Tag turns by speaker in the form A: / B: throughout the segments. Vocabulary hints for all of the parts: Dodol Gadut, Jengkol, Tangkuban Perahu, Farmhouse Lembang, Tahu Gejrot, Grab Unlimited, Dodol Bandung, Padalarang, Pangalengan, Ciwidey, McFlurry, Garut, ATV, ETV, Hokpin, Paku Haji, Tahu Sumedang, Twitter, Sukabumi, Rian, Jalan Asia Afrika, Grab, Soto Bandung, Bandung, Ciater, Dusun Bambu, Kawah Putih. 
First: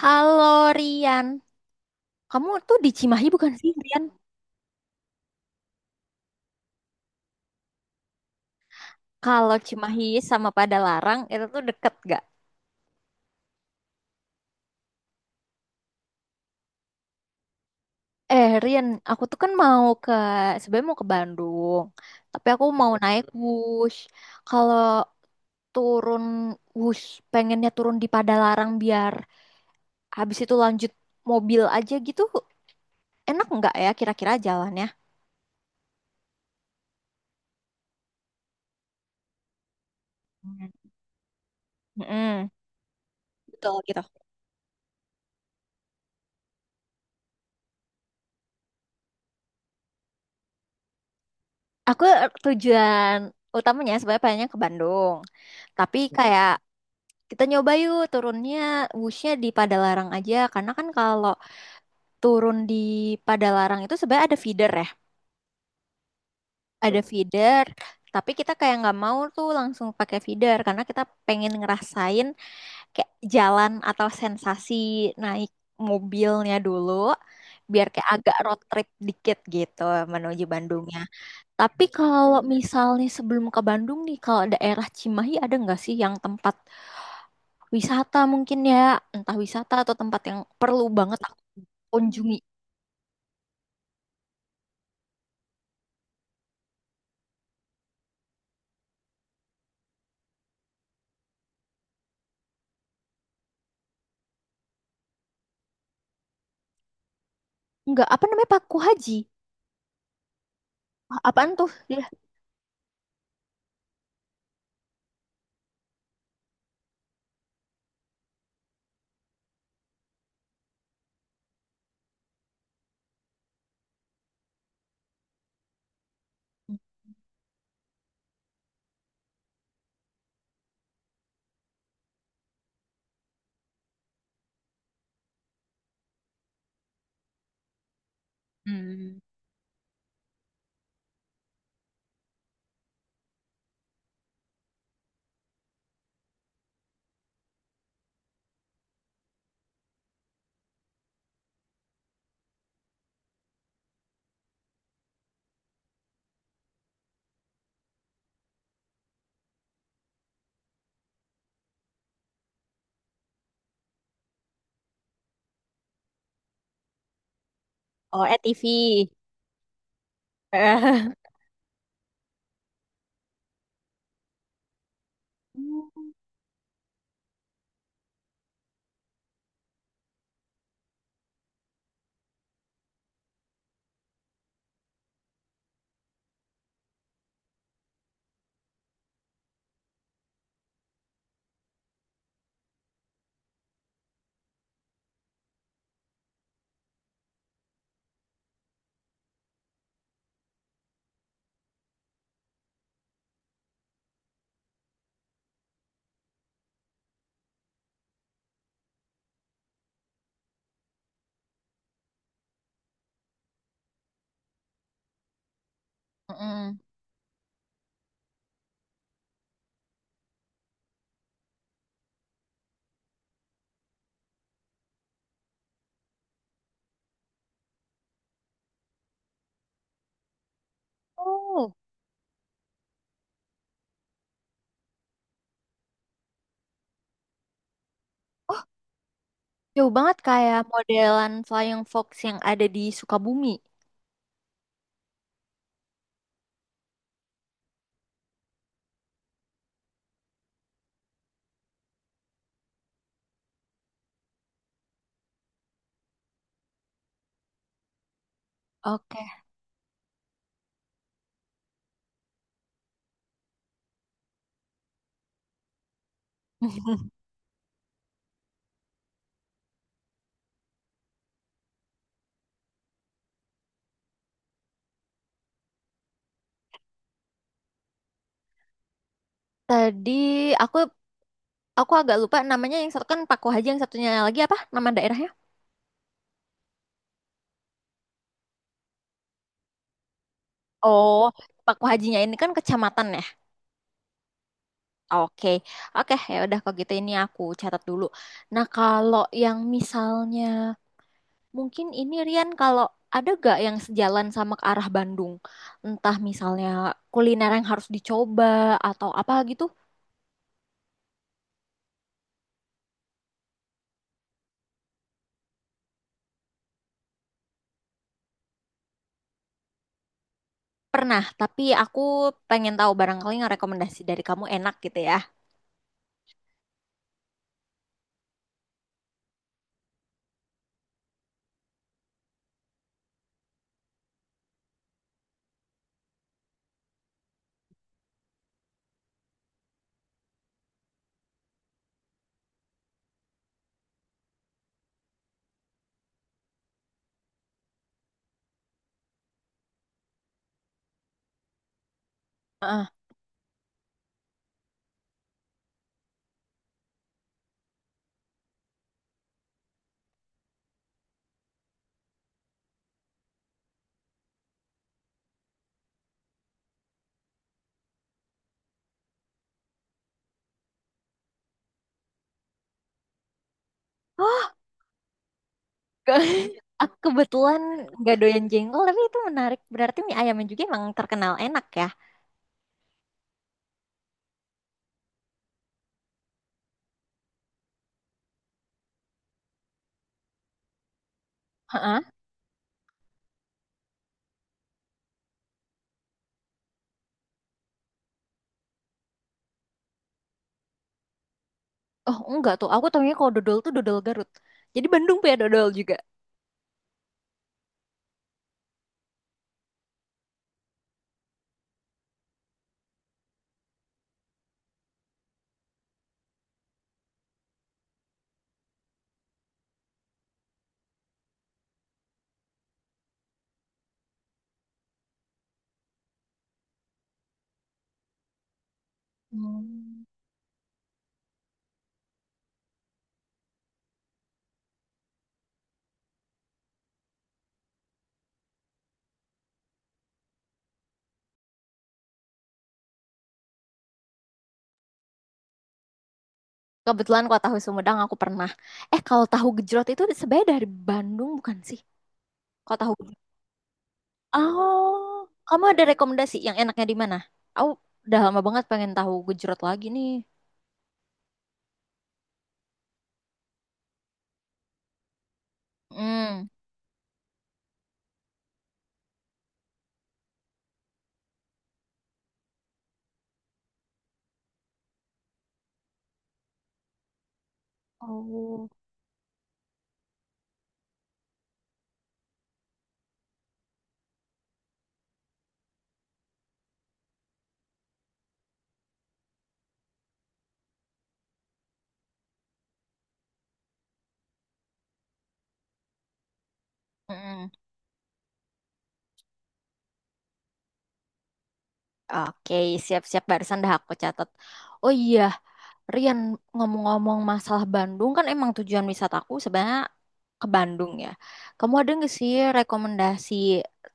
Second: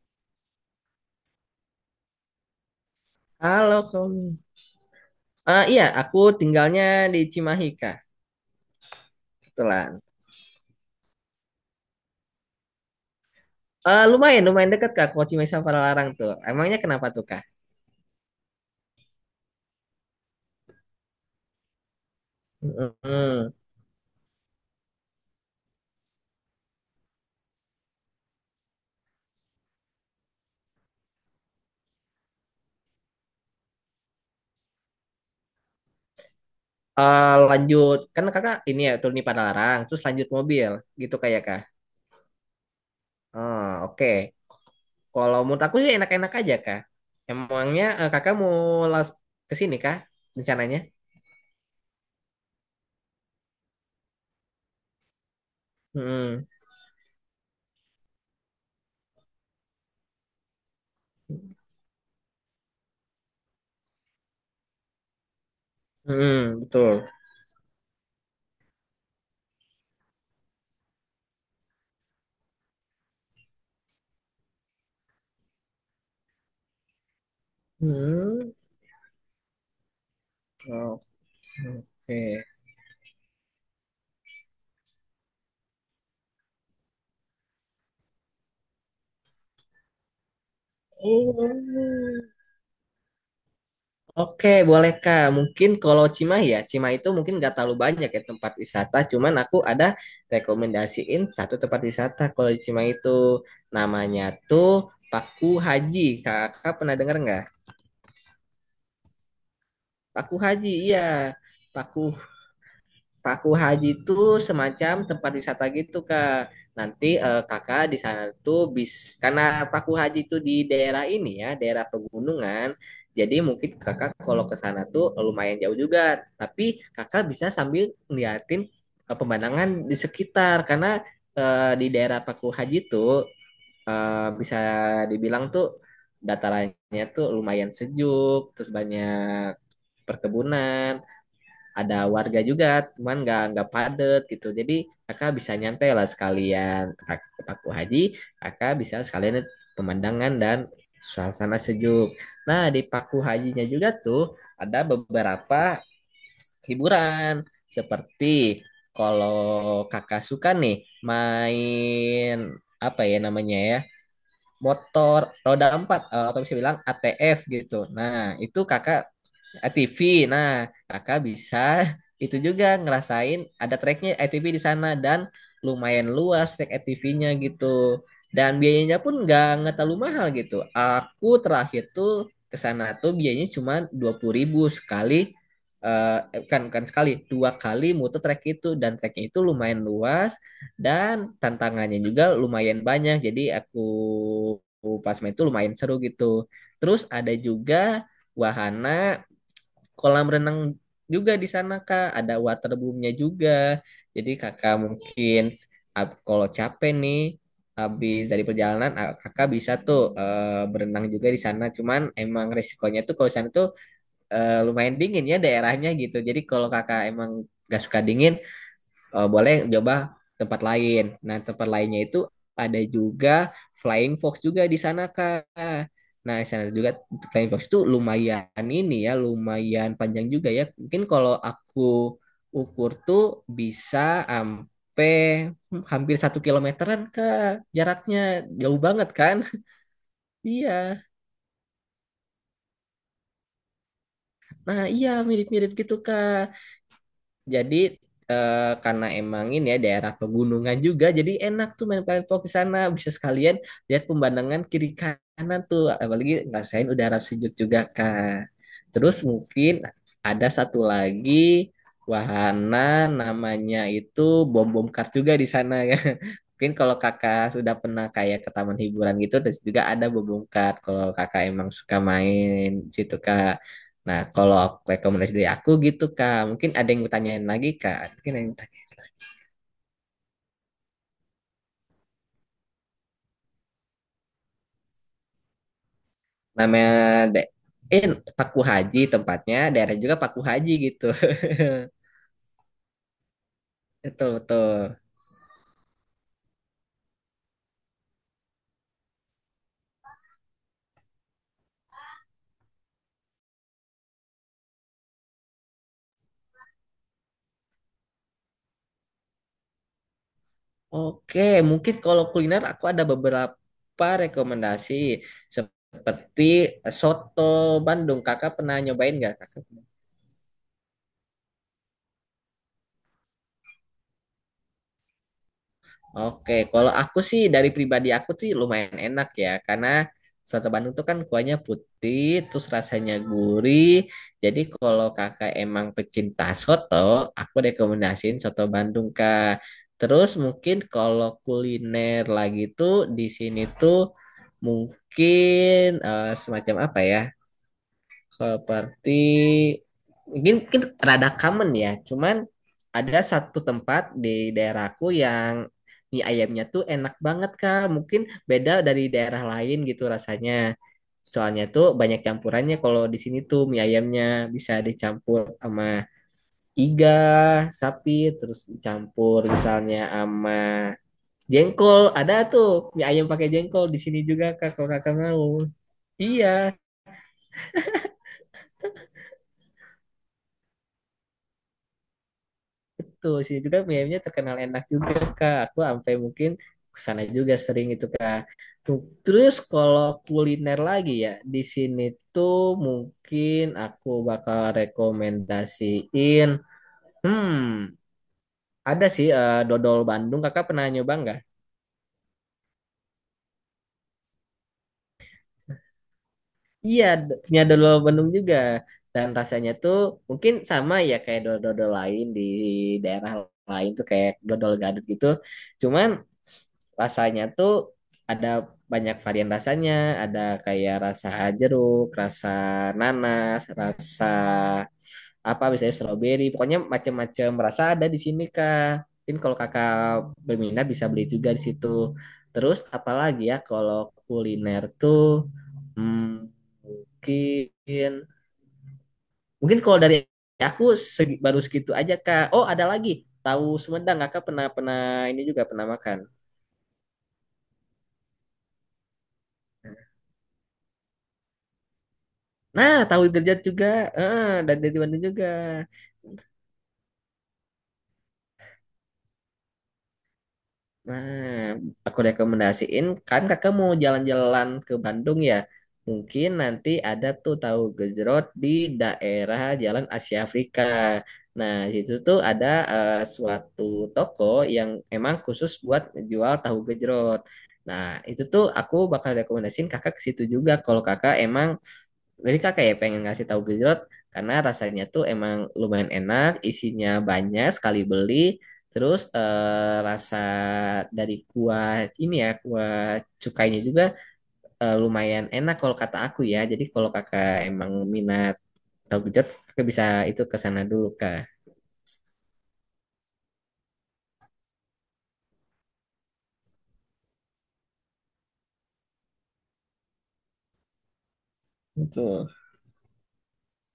A: Halo Rian, kamu tuh di Cimahi bukan sih
B: Halo,
A: Rian?
B: kamu. Eh iya, aku tinggalnya di Cimahi, Kak.
A: Kalau
B: Kebetulan.
A: Cimahi sama Padalarang itu tuh deket gak?
B: Eh lumayan, lumayan dekat, Kak. Kalau Cimahi sama Padalarang tuh. Emangnya kenapa tuh, Kak?
A: Rian, aku tuh kan mau ke sebenarnya mau ke Bandung, tapi aku mau naik
B: Mm-mm.
A: bus. Kalau turun bus, pengennya turun di Padalarang biar habis itu lanjut mobil aja gitu, enak nggak ya kira-kira jalannya?
B: Eh, lanjut. Kan Kakak ini ya, turun di Padalarang. Terus lanjut
A: Hmm.
B: mobil. Gitu kayak, Kak.
A: Mm-mm. Betul
B: Oh,
A: gitu.
B: oke. Kalau menurut aku sih enak-enak aja, Kak. Emangnya Kakak mau las- ke sini, Kak? Rencananya?
A: Aku tujuan utamanya sebenarnya pengennya ke Bandung, tapi
B: Mm-mm.
A: kayak kita nyoba yuk turunnya busnya di Padalarang aja karena kan kalau turun di Padalarang itu sebenarnya ada feeder ya,
B: Mm-mm,
A: ada
B: betul.
A: feeder. Tapi kita kayak nggak mau tuh langsung pakai feeder karena kita pengen ngerasain kayak jalan atau sensasi naik mobilnya dulu, biar kayak agak
B: Hmm.
A: road trip dikit gitu menuju Bandungnya. Tapi kalau
B: Oke.
A: misalnya sebelum ke Bandung nih, kalau daerah Cimahi ada nggak sih yang tempat wisata mungkin ya, entah wisata atau tempat yang perlu banget aku
B: Oh.
A: kunjungi.
B: Oke, boleh Kak. Mungkin kalau Cimahi ya, Cimahi itu mungkin nggak terlalu banyak ya tempat wisata. Cuman aku ada rekomendasiin satu tempat wisata kalau di Cimahi itu. Namanya tuh Paku Haji. Kakak pernah dengar nggak?
A: Enggak, apa namanya Paku Haji?
B: Paku Haji, iya.
A: A- Apaan tuh?
B: Paku
A: Dia
B: Paku Haji itu semacam tempat wisata gitu Kak. Nanti Kakak di sana tuh bis karena Paku Haji itu di daerah ini ya, daerah pegunungan. Jadi mungkin Kakak kalau ke sana tuh lumayan jauh juga. Tapi Kakak bisa sambil ngeliatin pemandangan di sekitar karena di daerah Paku Haji tuh bisa dibilang tuh datarannya tuh lumayan sejuk, terus banyak perkebunan ada warga juga, cuman nggak padet gitu. Jadi kakak bisa nyantai lah sekalian ke Paku Haji, kakak bisa sekalian lihat pemandangan dan suasana sejuk. Nah, di Paku Hajinya juga tuh ada beberapa hiburan seperti kalau kakak suka nih main apa ya namanya ya motor roda empat atau bisa bilang ATF gitu.
A: Oh,
B: Nah itu
A: ETV.
B: kakak ATV. Nah,
A: Eh,
B: kakak bisa itu juga ngerasain ada treknya ATV di sana dan
A: Hmm.
B: lumayan luas trek ATV-nya gitu. Dan biayanya pun nggak terlalu mahal gitu. Aku terakhir tuh ke sana tuh biayanya cuma 20.000 sekali kan kan sekali dua kali muter trek itu dan treknya itu lumayan luas dan tantangannya juga lumayan banyak. Jadi aku pas main itu lumayan seru gitu. Terus ada juga wahana kolam renang juga di sana Kak, ada waterboomnya juga. Jadi Kakak mungkin kalau capek nih habis dari perjalanan Kakak bisa tuh berenang juga di sana. Cuman emang resikonya tuh kalau di sana tuh lumayan dingin ya daerahnya gitu. Jadi kalau
A: Mm-mm.
B: Kakak emang gak suka dingin, boleh coba tempat lain. Nah, tempat lainnya itu ada juga Flying Fox juga di sana, Kak. Nah, di sana juga Flying Fox itu lumayan ini ya, lumayan panjang juga ya. Mungkin kalau
A: Oh,
B: aku ukur tuh bisa sampai hampir satu kilometeran, Kak. Jaraknya jauh banget kan?
A: jauh banget kayak
B: Iya.
A: modelan Flying Fox yang ada di Sukabumi.
B: Nah, iya mirip-mirip gitu, Kak. Jadi karena emang ini ya daerah pegunungan juga, jadi enak tuh main paintball di sana. Bisa sekalian lihat pemandangan kiri kanan tuh, apalagi ngerasain udara sejuk juga Kak. Terus
A: Oke.
B: mungkin ada satu lagi wahana namanya itu bom bom kar juga di sana ya. Mungkin kalau kakak sudah pernah kayak ke taman hiburan gitu, terus juga ada bom bom kar kalau kakak emang suka main di situ Kak. Nah, kalau rekomendasi dari aku gitu, Kak. Mungkin ada yang mau tanyain lagi, Kak. Mungkin ada yang
A: Tadi aku aku agak lupa namanya yang satu kan Paku Haji yang satunya lagi apa nama daerahnya?
B: namanya da- eh Paku Haji tempatnya, daerah juga Paku Haji gitu.
A: Oh, Paku Hajinya ini kan kecamatan ya?
B: Betul, betul.
A: Oke, oke ya udah kalau gitu ini aku catat dulu. Nah kalau yang misalnya mungkin ini Rian kalau ada gak yang sejalan sama ke arah Bandung, entah misalnya kuliner yang harus dicoba atau apa gitu
B: Oke, mungkin kalau kuliner aku ada beberapa rekomendasi seperti soto Bandung. Kakak pernah nyobain nggak, Kak?
A: pernah. Tapi aku pengen tahu barangkali yang rekomendasi dari kamu enak gitu ya.
B: Oke, kalau aku sih dari pribadi aku sih lumayan enak ya, karena soto Bandung tuh kan kuahnya putih, terus rasanya gurih. Jadi kalau kakak emang pecinta soto, aku rekomendasiin soto Bandung kak. Terus mungkin kalau kuliner lagi tuh di sini tuh mungkin semacam apa ya? Seperti mungkin, mungkin rada common ya, cuman
A: Heeh.
B: ada satu tempat di daerahku yang mie ayamnya tuh enak banget Kak. Mungkin beda dari daerah lain gitu rasanya. Soalnya tuh banyak campurannya kalau di sini tuh mie ayamnya bisa dicampur sama iga, sapi, terus dicampur misalnya sama jengkol. Ada tuh mie ayam pakai jengkol di sini juga Kak kalau Kakak mau.
A: Ke-
B: Iya.
A: Aku kebetulan gak doyan jengkol tapi itu menarik. Berarti mie ayamnya juga emang terkenal enak
B: Tuh, sih juga mie-nya terkenal enak juga, Kak. Aku sampai mungkin kesana juga sering itu, Kak. Tuh. Terus kalau kuliner lagi ya, di sini
A: ya.
B: tuh mungkin aku bakal rekomendasiin, hmm, ada sih dodol Bandung. Kakak pernah nyoba nggak?
A: Oh, enggak tuh. Aku tahunya kalau dodol tuh dodol Garut. Jadi Bandung punya dodol juga.
B: Iya, punya dodol Bandung juga. Dan rasanya tuh mungkin sama ya kayak dodol-dodol lain di daerah lain tuh kayak dodol gadut gitu. Cuman rasanya tuh ada banyak varian rasanya, ada kayak rasa jeruk, rasa nanas, rasa apa misalnya stroberi, pokoknya macam-macam rasa ada di sini Kak. Mungkin kalau Kakak
A: Hmm.
B: berminat bisa beli juga di situ. Terus apalagi ya kalau kuliner tuh hmm, mungkin mungkin kalau dari aku baru segitu aja Kak. Oh, ada lagi. Tahu Sumedang, Kakak pernah pernah ini juga pernah makan.
A: Kebetulan kalau tahu Sumedang aku pernah. Kalau tahu gejrot itu sebenarnya dari Bandung bukan sih? Kalau tahu
B: Nah,
A: gejrot.
B: tahu derajat juga. Eh, dan dari Bandung
A: Oh,
B: juga.
A: kamu ada rekomendasi yang enaknya di mana? Aku udah lama banget pengen tahu gejrot lagi nih.
B: Nah, aku rekomendasiin kan kakak mau jalan-jalan ke Bandung ya.
A: Hmm.
B: Mungkin nanti ada tuh tahu gejrot di daerah Jalan Asia Afrika. Nah, di situ tuh ada suatu toko yang emang khusus buat jual tahu gejrot. Nah, itu tuh
A: Oh.
B: aku bakal rekomendasiin kakak ke situ juga kalau kakak emang. Jadi kakak ya pengen ngasih tahu gejrot karena rasanya tuh emang lumayan enak, isinya banyak sekali beli. Terus rasa dari kuah ini ya, kuah cukainya juga lumayan enak kalau kata aku ya. Jadi kalau
A: Mm-mm.
B: kakak emang minat tahu gejrot, kakak bisa itu ke sana dulu kak.
A: Oke, siap-siap barusan dah aku catat. Oh iya, Rian, ngomong-ngomong masalah Bandung kan emang tujuan wisataku sebenarnya ke Bandung ya. Kamu ada nggak sih
B: Betul.
A: rekomendasi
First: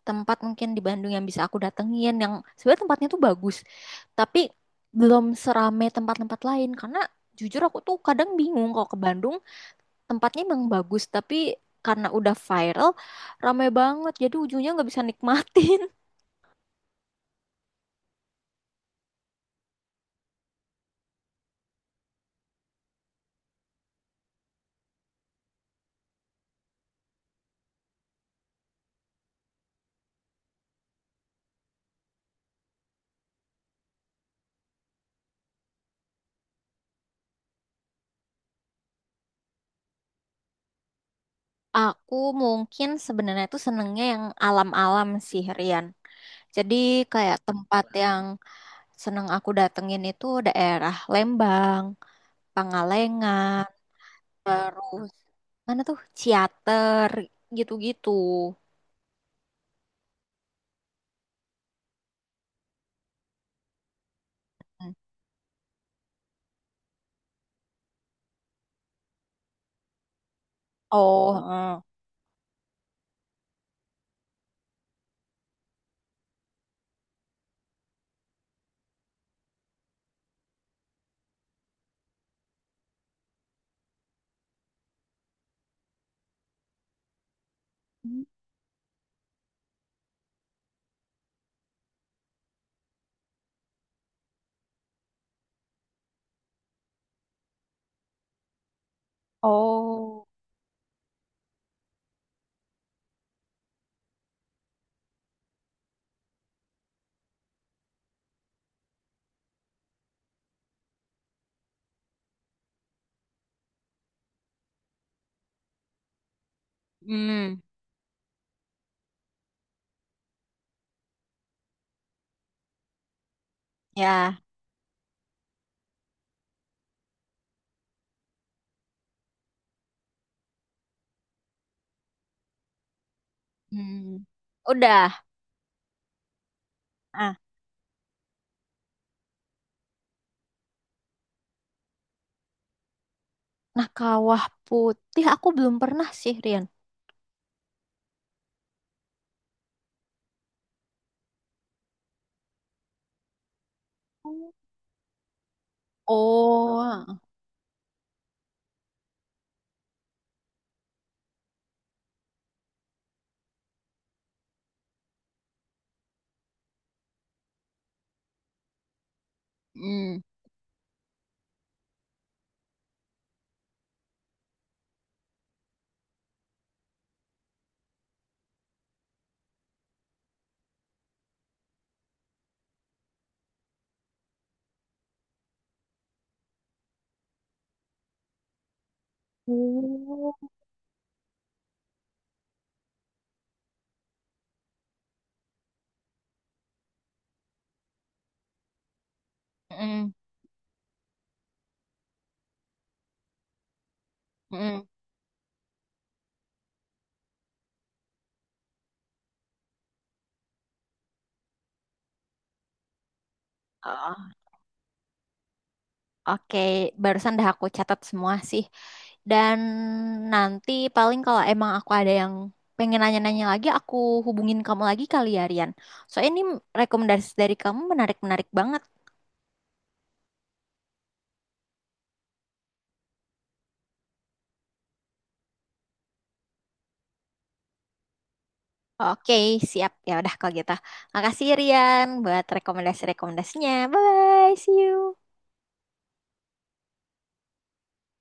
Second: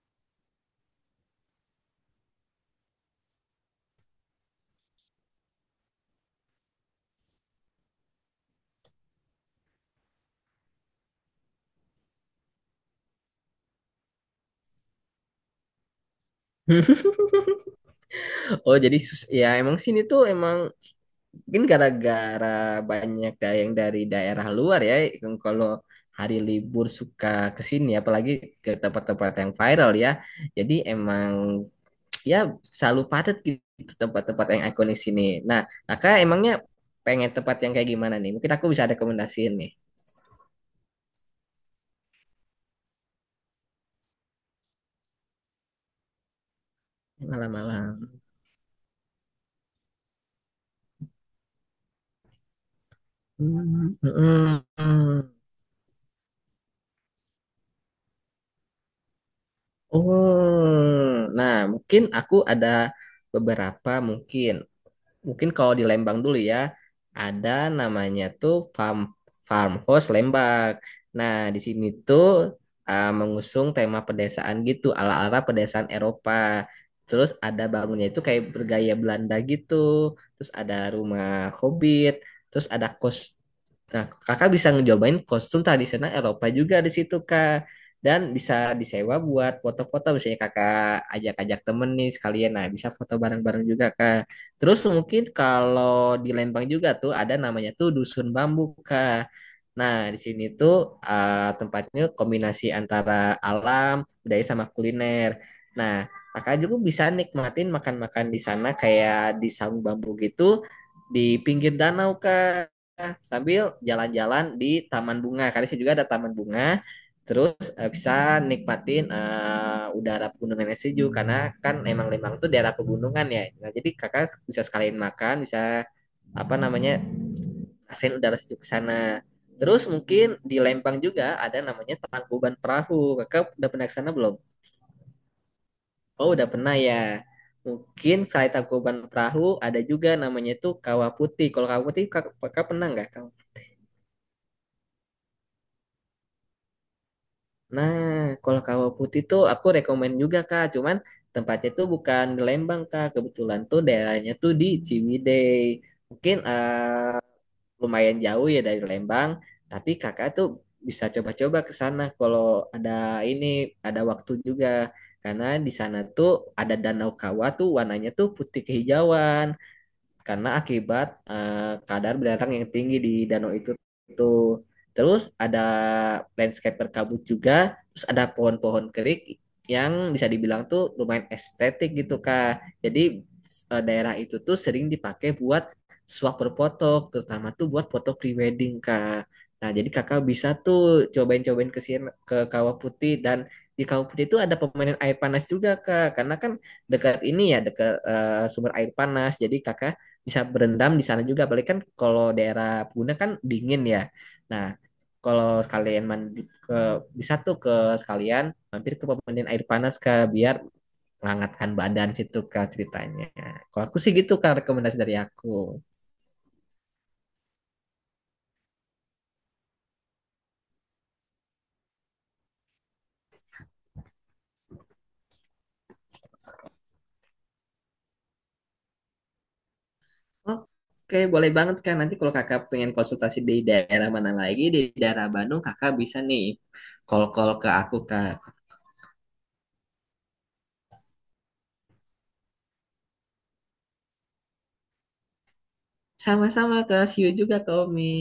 A: tempat mungkin di Bandung yang bisa aku datengin yang sebenarnya tempatnya tuh bagus, tapi belum serame tempat-tempat lain karena jujur aku tuh kadang bingung kalau ke Bandung tempatnya emang bagus tapi karena udah viral rame banget jadi ujungnya nggak bisa nikmatin.
B: Oh, jadi sus ya emang sini tuh emang mungkin gara-gara banyak yang dari daerah luar ya, yang kalau hari libur suka ke sini, apalagi ke tempat-tempat yang viral ya. Jadi emang ya selalu padat gitu tempat-tempat yang ikonik sini. Nah, kakak emangnya pengen tempat yang kayak gimana nih? Mungkin aku bisa rekomendasiin nih.
A: Aku mungkin sebenarnya tuh senengnya yang alam-alam sih Rian. Jadi kayak tempat
B: Malam-malam.
A: yang seneng aku datengin itu daerah Lembang, Pangalengan,
B: Hmm, hmm,
A: terus
B: hmm.
A: mana tuh Ciater gitu-gitu.
B: Oh, nah mungkin aku ada beberapa mungkin.
A: Hmm.
B: Mungkin kalau di Lembang dulu ya, ada namanya tuh farmhouse Lembang. Nah,
A: Oh,
B: di
A: eh.
B: sini tuh mengusung tema pedesaan gitu, ala-ala pedesaan Eropa. Terus ada bangunnya itu kayak bergaya Belanda gitu. Terus ada rumah hobbit, terus ada kos. Nah, kakak bisa ngejobain kostum tradisional Eropa juga di situ, Kak.
A: Hmm.
B: Dan bisa disewa buat foto-foto, misalnya kakak ajak-ajak temen nih sekalian. Nah, bisa foto bareng-bareng juga, Kak. Terus mungkin kalau di Lembang juga tuh ada namanya tuh Dusun Bambu, Kak. Nah, di
A: Oh,
B: sini tuh tempatnya kombinasi antara alam, budaya sama kuliner. Nah, kakak juga bisa nikmatin makan-makan di sana kayak di saung bambu gitu di pinggir danau, Kak, sambil jalan-jalan di taman bunga. Karena sih juga ada taman bunga. Terus
A: hmm,
B: bisa nikmatin udara pegunungannya sejuk karena kan emang Lembang tuh daerah pegunungan ya. Nah, jadi
A: ya,
B: kakak bisa sekalian makan, bisa apa namanya asin udara sejuk ke sana. Terus mungkin di Lembang juga ada namanya Tangkuban Perahu. Kakak udah pernah ke sana
A: hmm.
B: belum?
A: Udah.
B: Oh, udah pernah ya.
A: Ah,
B: Mungkin selain Tangkuban Perahu ada juga namanya tuh Kawah Putih. Kalau Kawah Putih kakak, kakak pernah nggak?
A: nah Kawah Putih aku belum pernah sih, Rian.
B: Nah, kalau kawah putih tuh aku rekomen juga Kak, cuman tempatnya tuh bukan di Lembang Kak, kebetulan tuh daerahnya tuh di Ciwidey. Mungkin
A: Oh,
B: lumayan jauh ya dari Lembang, tapi Kakak tuh bisa coba-coba ke sana kalau ada ini ada waktu juga. Karena di sana tuh ada danau kawah tuh warnanya tuh putih kehijauan
A: hmm.
B: karena akibat kadar belerang yang tinggi di danau itu tuh. Terus ada landscape berkabut juga, terus ada pohon-pohon kering yang bisa dibilang tuh lumayan estetik gitu Kak. Jadi daerah itu tuh sering dipakai buat swap berfoto, terutama tuh buat foto prewedding Kak. Nah, jadi Kakak
A: Oh.
B: bisa tuh cobain-cobain ke sini ke Kawah Putih dan di Kawah Putih itu ada permainan air panas juga Kak. Karena kan dekat ini ya dekat sumber air panas. Jadi Kakak
A: Mm,
B: bisa berendam di sana juga. Apalagi kan kalau daerah Puna kan dingin ya. Nah, kalau kalian mandi ke bisa tuh ke sekalian mampir ke pemandian air panas ke biar menghangatkan badan situ kak ceritanya. Kalau aku sih gitu
A: mm.
B: kak rekomendasi dari aku.
A: Oke, barusan dah aku catat semua sih. Dan nanti paling kalau emang aku ada yang pengen nanya-nanya lagi, aku hubungin kamu lagi kali ya, Rian. Soalnya ini rekomendasi dari kamu menarik-menarik banget.
B: Oke, boleh banget kan. Nanti kalau kakak pengen konsultasi di daerah mana lagi, di daerah Bandung, kakak bisa nih call-call ke aku, Kak.
A: Oke, siap. Ya udah kalau gitu. Makasih Rian buat rekomendasi-rekomendasinya. Bye, see you.
B: Sama-sama, Kak. See you juga, Kak Omi.